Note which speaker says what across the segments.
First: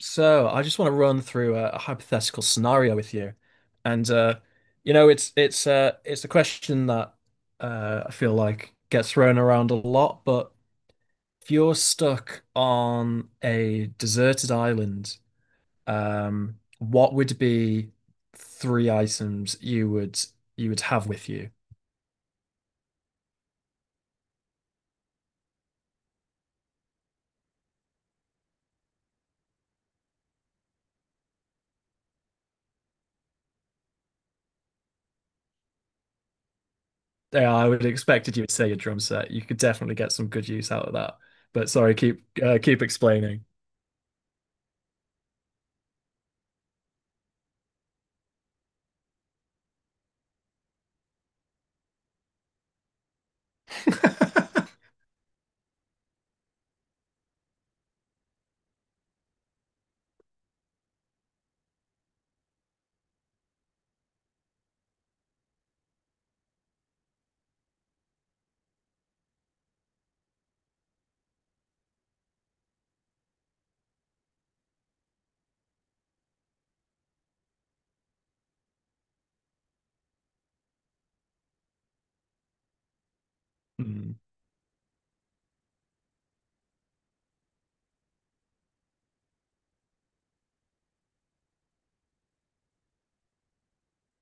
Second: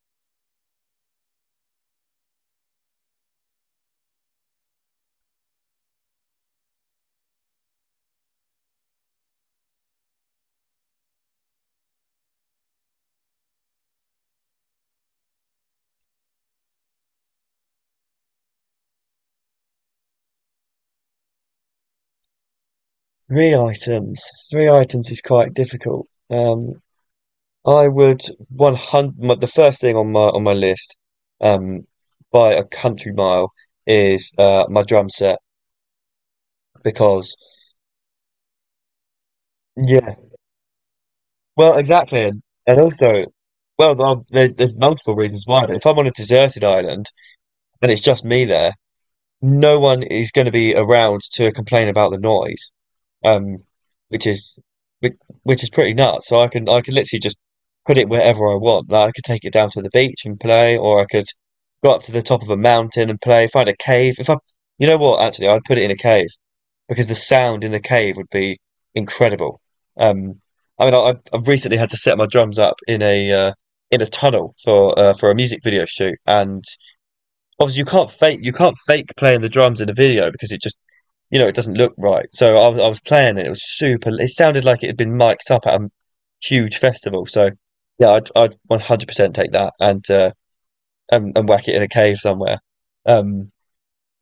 Speaker 1: So I just want to run through a hypothetical scenario with you, and it's a question that I feel like gets thrown around a lot. But if you're stuck on a deserted island, what would be three items you would have with you?
Speaker 2: Three items. Three items is quite difficult. I would 100. The first thing on my list, um, by a country mile, is my drum set because
Speaker 1: Yeah, I would have expected you would say your drum set. You could definitely get
Speaker 2: yeah,
Speaker 1: some good use out of that. But
Speaker 2: well,
Speaker 1: sorry, keep
Speaker 2: exactly, and,
Speaker 1: uh,
Speaker 2: and
Speaker 1: keep
Speaker 2: also,
Speaker 1: explaining.
Speaker 2: well, there's multiple reasons why. But if I'm on a deserted island and it's just me there, no one is going to be around to complain about the noise. um, which is which, which is pretty nuts. So I can literally just put it wherever I want. Like I could take it down to the beach and play, or I could go up to the top of a mountain and play. Find a cave. If I, You know what, actually, I'd put it in a cave because the sound in the cave would be incredible. Um, I mean, I've recently had to set my drums up in a tunnel for a music video shoot, and obviously you can't fake playing the drums in a video because it just you know, it doesn't look right. So I was playing it. It was super.
Speaker 1: Hmm.
Speaker 2: It sounded like it had been mic'd up at a huge festival. So yeah, I'd 100% take that and and whack it in a cave somewhere. Um,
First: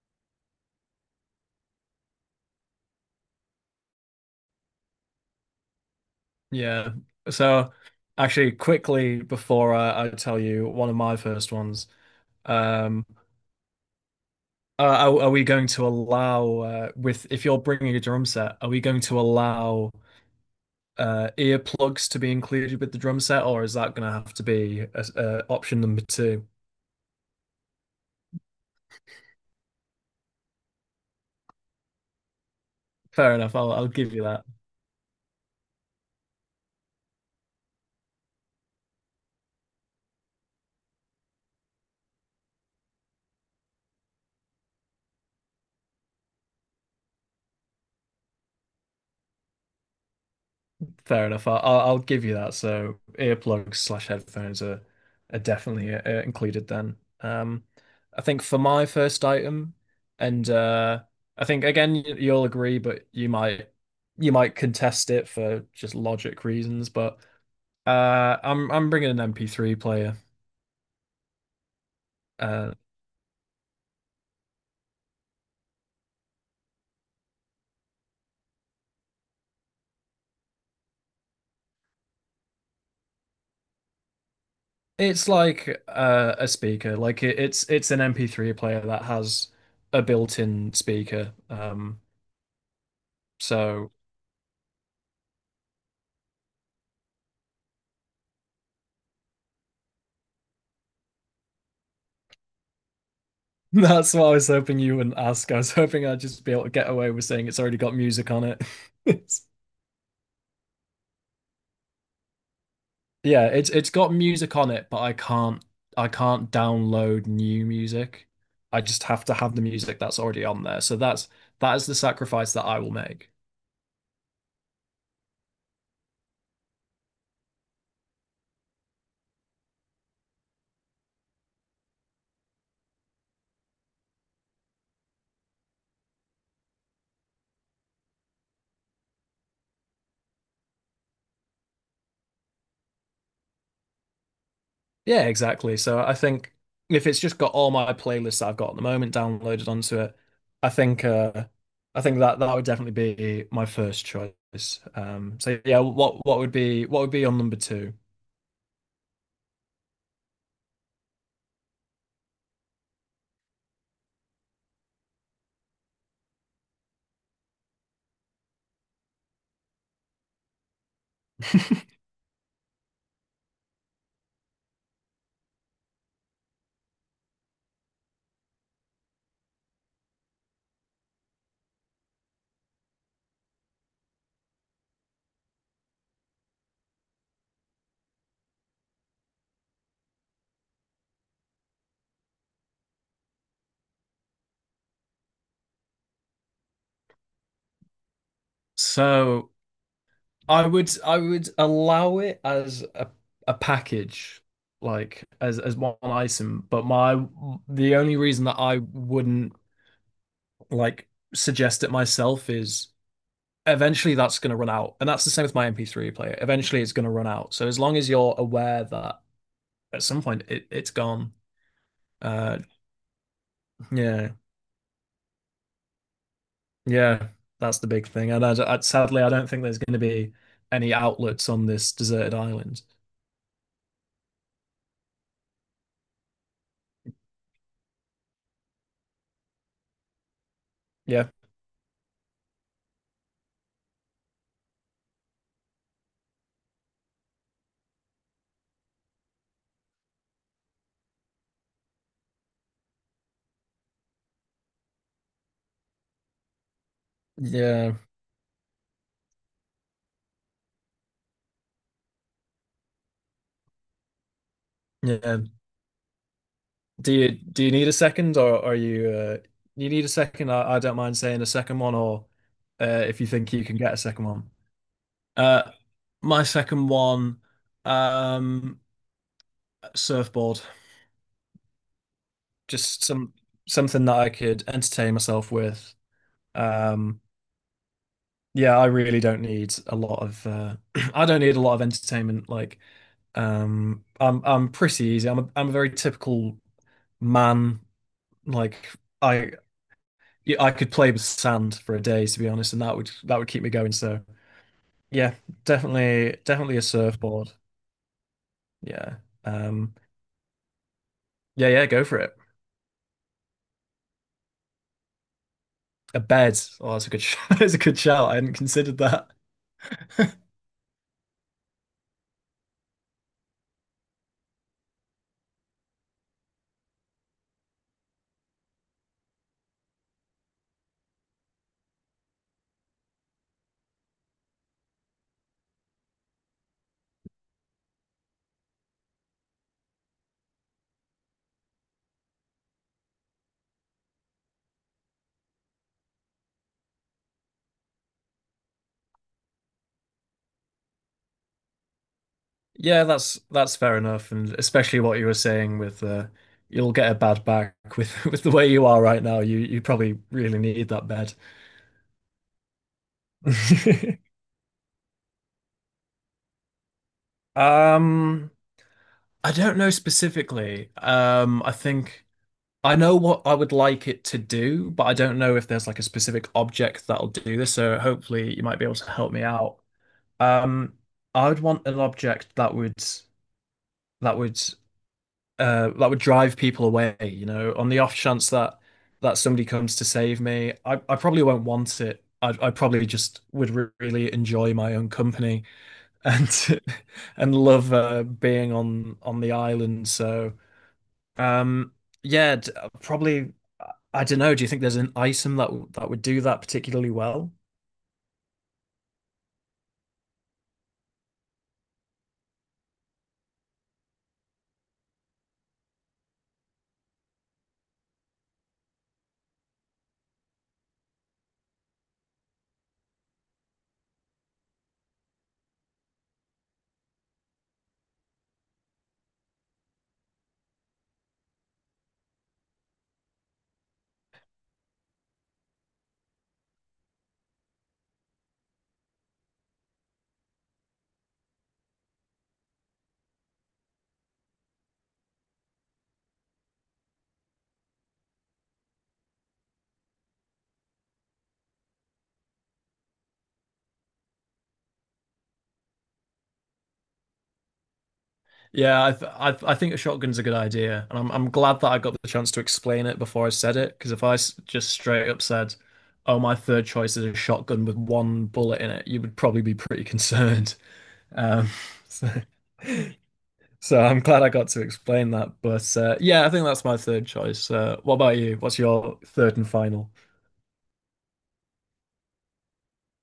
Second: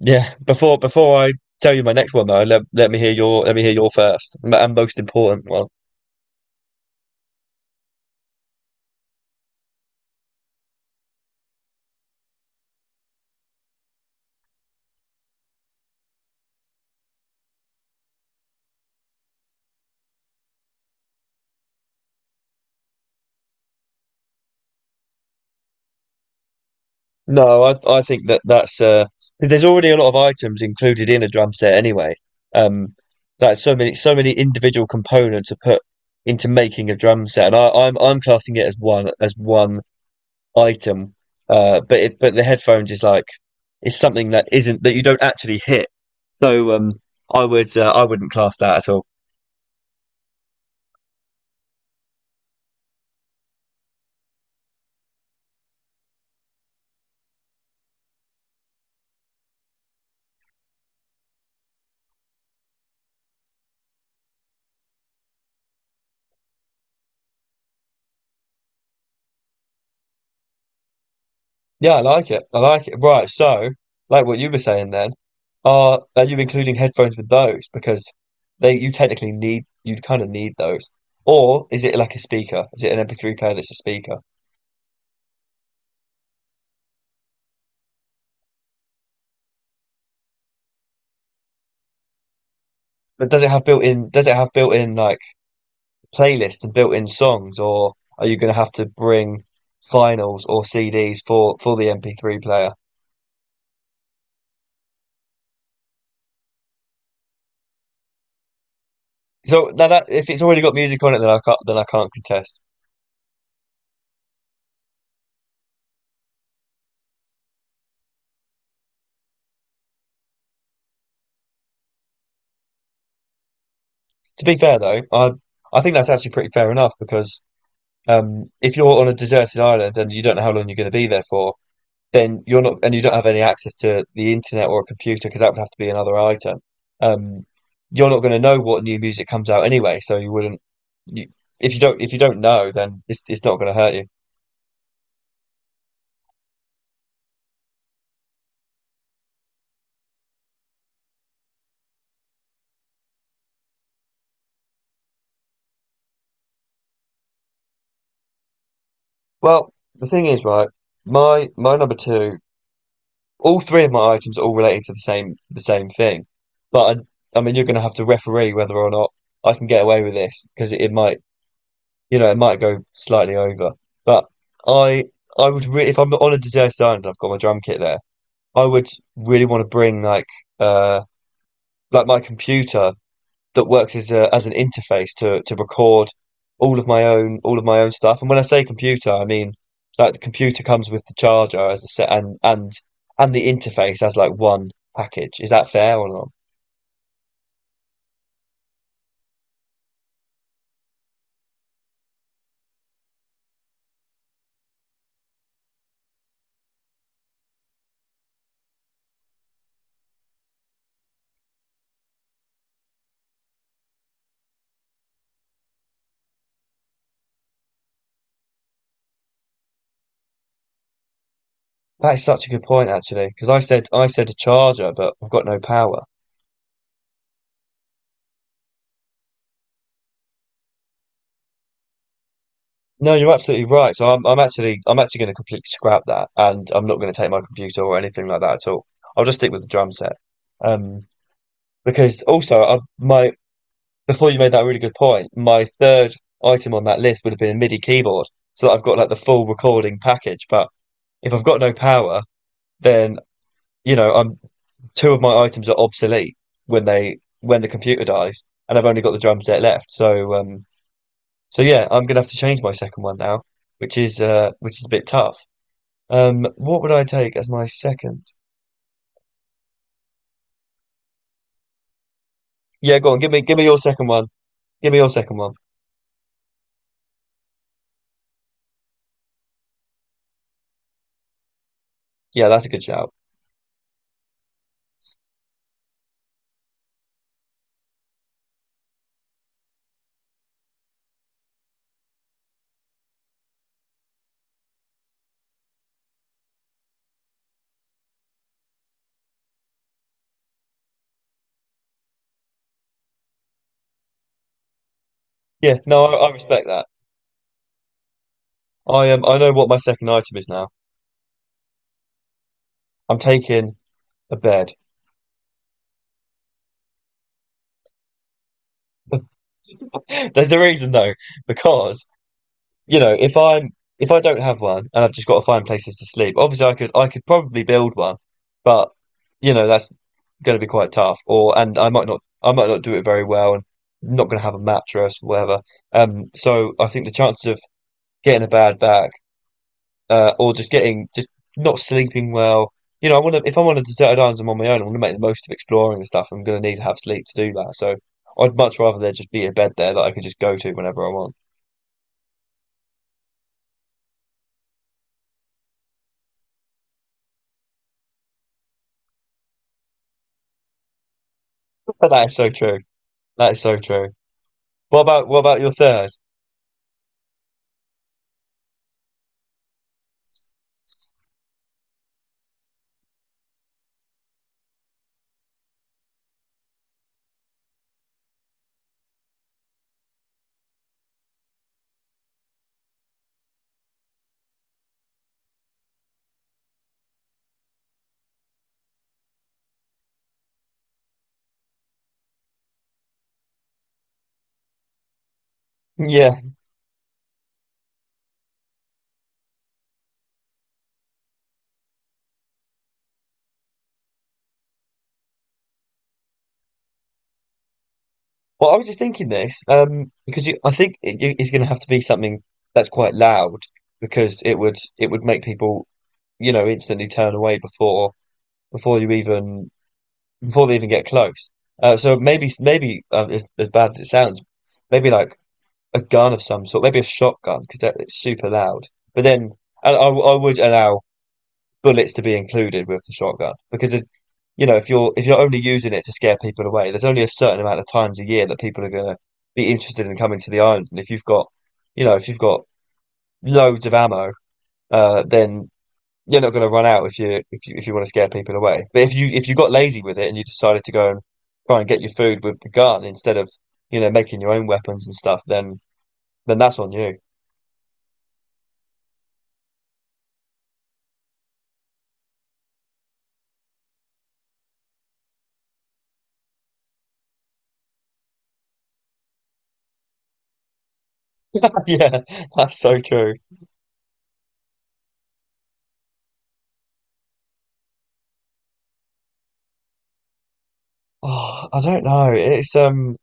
Speaker 2: yeah. Before I tell you my next one though, let me hear your let me hear your first and most important one.
Speaker 1: Yeah. So actually quickly before I tell you one of my first ones, um are we going to allow with if you're bringing a drum set, are we going to allow earplugs to be included with the drum set or is that going to have to be a option number two?
Speaker 2: No, I think that that's 'cause there's already a lot of items included in a drum set anyway. Um,
Speaker 1: Fair enough.
Speaker 2: like
Speaker 1: I'll I'll give
Speaker 2: so
Speaker 1: you
Speaker 2: many
Speaker 1: that.
Speaker 2: individual components are put into making a drum set, and I'm classing it as one item. But but the headphones is like it's something that isn't that you don't actually hit. So I would I wouldn't class that at all.
Speaker 1: Fair enough. I'll give you that. So earplugs slash headphones are definitely included then. I think for my first item, and I think again you'll agree, but you might contest it for just logic reasons. But I'm bringing an MP3 player.
Speaker 2: Yeah, I like it. I
Speaker 1: Uh,
Speaker 2: like it. Right, so like what you were saying then, are you including headphones with those? Because they you technically need you kind of need those. Or is it like a speaker? Is it an MP3 player that's a speaker?
Speaker 1: it's like a speaker. Like it's an MP3 player that has a built-in speaker. Um,
Speaker 2: But does it have built
Speaker 1: so.
Speaker 2: in like playlists and built in songs, or are you gonna have to bring vinyls or CDs for the MP3 player?
Speaker 1: That's what I was hoping you wouldn't ask. I was hoping I'd just be able to get away with saying it's already got music on it. It's,
Speaker 2: So now that if it's already got music on it, then I can't contest.
Speaker 1: yeah, it's got music on it, but I can't download new music. I just have to have the music that's already on there. So that is the sacrifice that I will make.
Speaker 2: To be fair though, I think that's actually pretty fair enough because if you're on a deserted island and you don't know how long you're going to be there for, then you're not, and you don't have any access to the internet or a computer because that would have to be another item. Um, you're not going to know what new music comes out anyway, so you wouldn't. You, if you don't know, then it's not going to hurt you.
Speaker 1: Yeah, exactly. So I think if it's just got all my playlists that I've got at the moment downloaded onto it, I think uh I think that that would definitely be my first choice. So yeah, what would be on number two?
Speaker 2: Well, the thing is, right? My number two, all three of my items are all relating to the same thing, but I mean, you're going to have to referee whether or not I can get away with this because it might you know, it might go slightly over. But I I would really if I'm on a deserted island, I've got my drum kit there. I would really want to bring uh like my computer that works as a as an interface to record all of my own stuff. And when I say computer, I mean like the computer comes with the charger as the set and and the interface as like one package. Is that fair or not?
Speaker 1: So I would allow it as a package, like as one item, but my the only reason that I wouldn't like suggest it myself is eventually that's going to run out. And that's the same with my MP3 player. Eventually it's going to run out. So as long as you're aware that at some point it's gone,
Speaker 2: That is such a
Speaker 1: uh
Speaker 2: good point actually, because I said
Speaker 1: yeah.
Speaker 2: a charger, but I've got no power.
Speaker 1: Yeah, that's the big thing. And I sadly I don't think there's going to be any outlets on this deserted island.
Speaker 2: No, you're absolutely right. So I'm actually going to completely scrap that, and I'm not going to take my computer or anything like that at all. I'll just stick with the drum set. Um,
Speaker 1: Yeah.
Speaker 2: because also my before you made that really good point, my third item on that list would have been a MIDI keyboard, so that I've got like the full recording package. But if I've got no power, then you know I'm two of my items are obsolete when the
Speaker 1: Yeah.
Speaker 2: computer dies, and I've only got the drum set left. So so yeah, I'm gonna have to change my second one now, which is a bit
Speaker 1: Yeah,
Speaker 2: tough. What would I
Speaker 1: do you
Speaker 2: take as
Speaker 1: do
Speaker 2: my
Speaker 1: you need a
Speaker 2: second?
Speaker 1: second, or are you you need a second? I don't mind saying a second one, or
Speaker 2: Yeah, go on.
Speaker 1: if you think
Speaker 2: Give me
Speaker 1: you can
Speaker 2: your
Speaker 1: get a
Speaker 2: second one.
Speaker 1: second one.
Speaker 2: Give me your second one.
Speaker 1: Uh, my second one, um, surfboard.
Speaker 2: Yeah, that's a good
Speaker 1: Just
Speaker 2: shout.
Speaker 1: something that I could entertain myself with. Um, yeah, I really don't need a lot of. I don't need a lot of entertainment. Like, I'm pretty easy. I'm a very typical man. Like, I yeah, I could play with sand for a day, to be honest, and that would keep me going. So yeah,
Speaker 2: Yeah, no, I
Speaker 1: definitely,
Speaker 2: respect
Speaker 1: definitely a
Speaker 2: that.
Speaker 1: surfboard. Yeah,
Speaker 2: I know what my
Speaker 1: um,
Speaker 2: second item is now.
Speaker 1: yeah, yeah, go for it.
Speaker 2: I'm taking a bed.
Speaker 1: A bed. Oh, that's a good, sh- that's a good shout. I hadn't considered that.
Speaker 2: There's a reason though, because you know, if I don't have one and I've just got to find places to sleep, obviously I could probably build one, but you know that's going to be quite tough. Or and I might not do it very well and not going to have a mattress, whatever. So I think the chances of getting a bad back or just getting just not sleeping well. You know, I want to if I'm on a deserted island I'm on my own, I want to make the most of exploring and stuff. I'm going to need to have sleep to do that. So I'd much rather there just be a bed there that I could just go to whenever I want.
Speaker 1: Yeah, that's fair enough, and especially what you were saying with you'll get a bad back with with the way you are right now. You probably really need that bed.
Speaker 2: That is so true. That is so true. What about your third?
Speaker 1: Um, I don't know specifically. I think I know what I would like it to do, but I don't know if there's like a specific object that'll do this. So hopefully you might be able to help me out. Um, I would want an object that would that would that would drive people away, on the off chance that that somebody comes to save me. I probably won't want it. I probably just would re really enjoy my own company
Speaker 2: Yeah.
Speaker 1: and and love being on the island. So um, yeah, probably. I don't know. Do you think there's an item that would do that particularly well?
Speaker 2: Well, I was just thinking this because you, I think it's going to have to be something that's quite loud because it would make people you know instantly turn away before you even before they even get close. So maybe as bad as it sounds, maybe like a gun of some sort, maybe a shotgun because it's super loud. But then I would allow bullets to be included with the shotgun you know if you're only using it to scare people away, there's only a certain amount of times a year that people are going to be interested in coming to the island. And if you've got, you know, if you've got loads of ammo, then you're not going to run out if you if you if you want to scare people away. But if you got lazy with it and you decided to go and try and get your food with the gun instead of you know making your own weapons and stuff, then that's on you.
Speaker 1: Yeah, I think a shotgun's a good idea, and I'm glad that I got the chance to explain it before I said it. Because if just straight up said, "Oh, my third choice is a shotgun with one bullet in it," you would probably be pretty concerned. Um,
Speaker 2: Yeah,
Speaker 1: so,
Speaker 2: that's so true.
Speaker 1: so I'm glad I got to explain that. But yeah, I think that's my third choice. What about you? What's your third and final?
Speaker 2: Oh, I don't know.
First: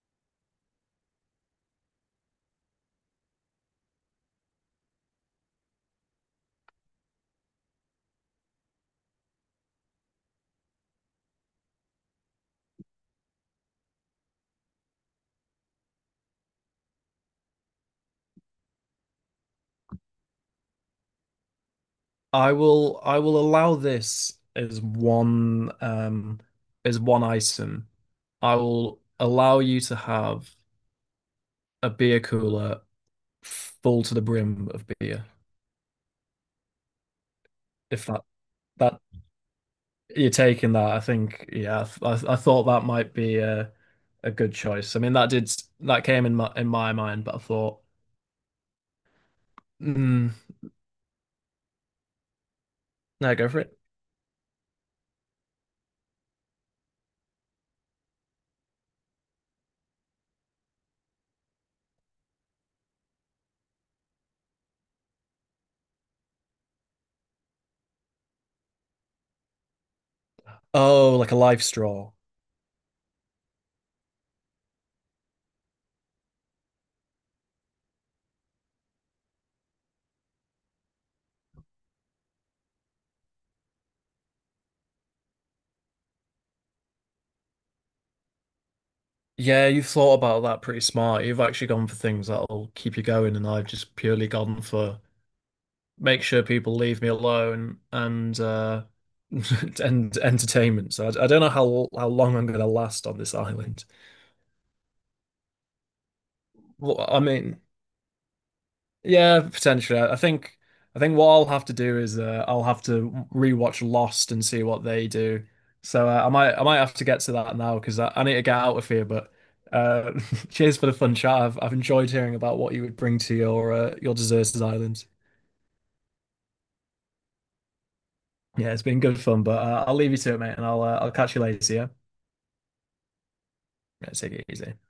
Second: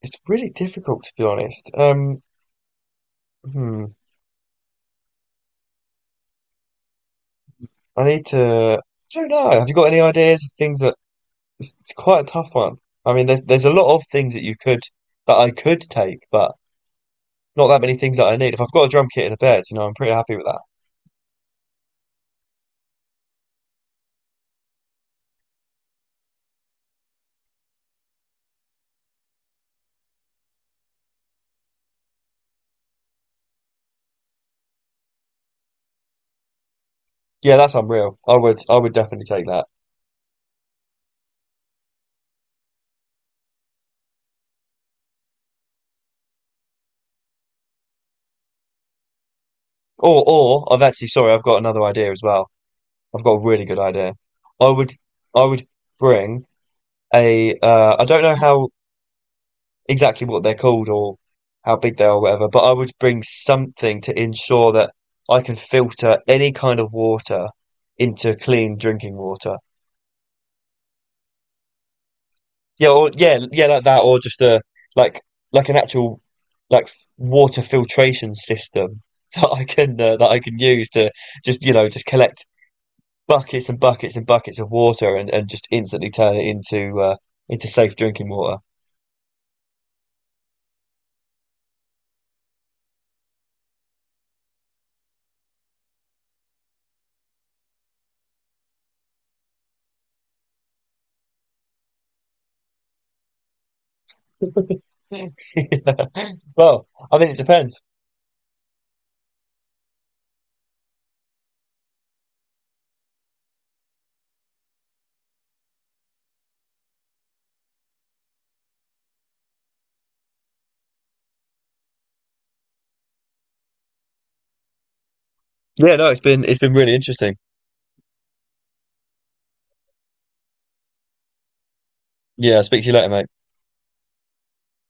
Speaker 2: It's really difficult to be honest. Hmm, I need to. I don't know. Have you got any ideas of things that it's quite a tough one. I mean, there's a lot of things that you could that I could take, but not that many things that I need. If I've got a drum kit and a bed, you know, I'm pretty happy with that.
Speaker 1: I will allow this as one item. I will allow you to have a beer cooler full to the brim of beer.
Speaker 2: Yeah, that's
Speaker 1: If
Speaker 2: unreal.
Speaker 1: that
Speaker 2: I would
Speaker 1: that
Speaker 2: definitely take that.
Speaker 1: you're taking that, I think yeah, I thought that might be a good choice. I mean that came in my mind, but I thought,
Speaker 2: Or
Speaker 1: mm,
Speaker 2: or I've actually sorry, I've got another idea as well. I've got
Speaker 1: no,
Speaker 2: a
Speaker 1: go for
Speaker 2: really
Speaker 1: it.
Speaker 2: good idea. I would I would bring a I don't know how exactly what they're called or how big they are or whatever, but I would bring something to ensure that I can filter any kind of water into clean drinking water.
Speaker 1: Oh, like a life straw.
Speaker 2: Yeah, or yeah, yeah, like that, or just a like like an actual water filtration system that I can use to just you know just collect buckets and buckets and buckets of water and just instantly turn it into safe drinking water.
Speaker 1: Yeah, you've thought about that pretty smart. You've actually gone for things that'll keep you going, and I've just purely gone for make sure people leave me alone and and entertainment. So I don't know how long I'm going to last on this island.
Speaker 2: Yeah. Well,
Speaker 1: Well,
Speaker 2: I
Speaker 1: I
Speaker 2: mean it
Speaker 1: mean,
Speaker 2: depends.
Speaker 1: yeah, potentially. I think what I'll have to do is I'll have to rewatch Lost and see what they do. So I might have to get to that now because I need to get out of here. But uh, cheers for the fun chat. I've enjoyed hearing about what you would bring to your deserted island.
Speaker 2: Yeah, no, it's been really interesting.
Speaker 1: Yeah, it's been good fun. But I'll leave you to it, mate, and I'll catch you later. Yeah.
Speaker 2: Yeah, I'll speak to you later, mate.
Speaker 1: Let's take it easy.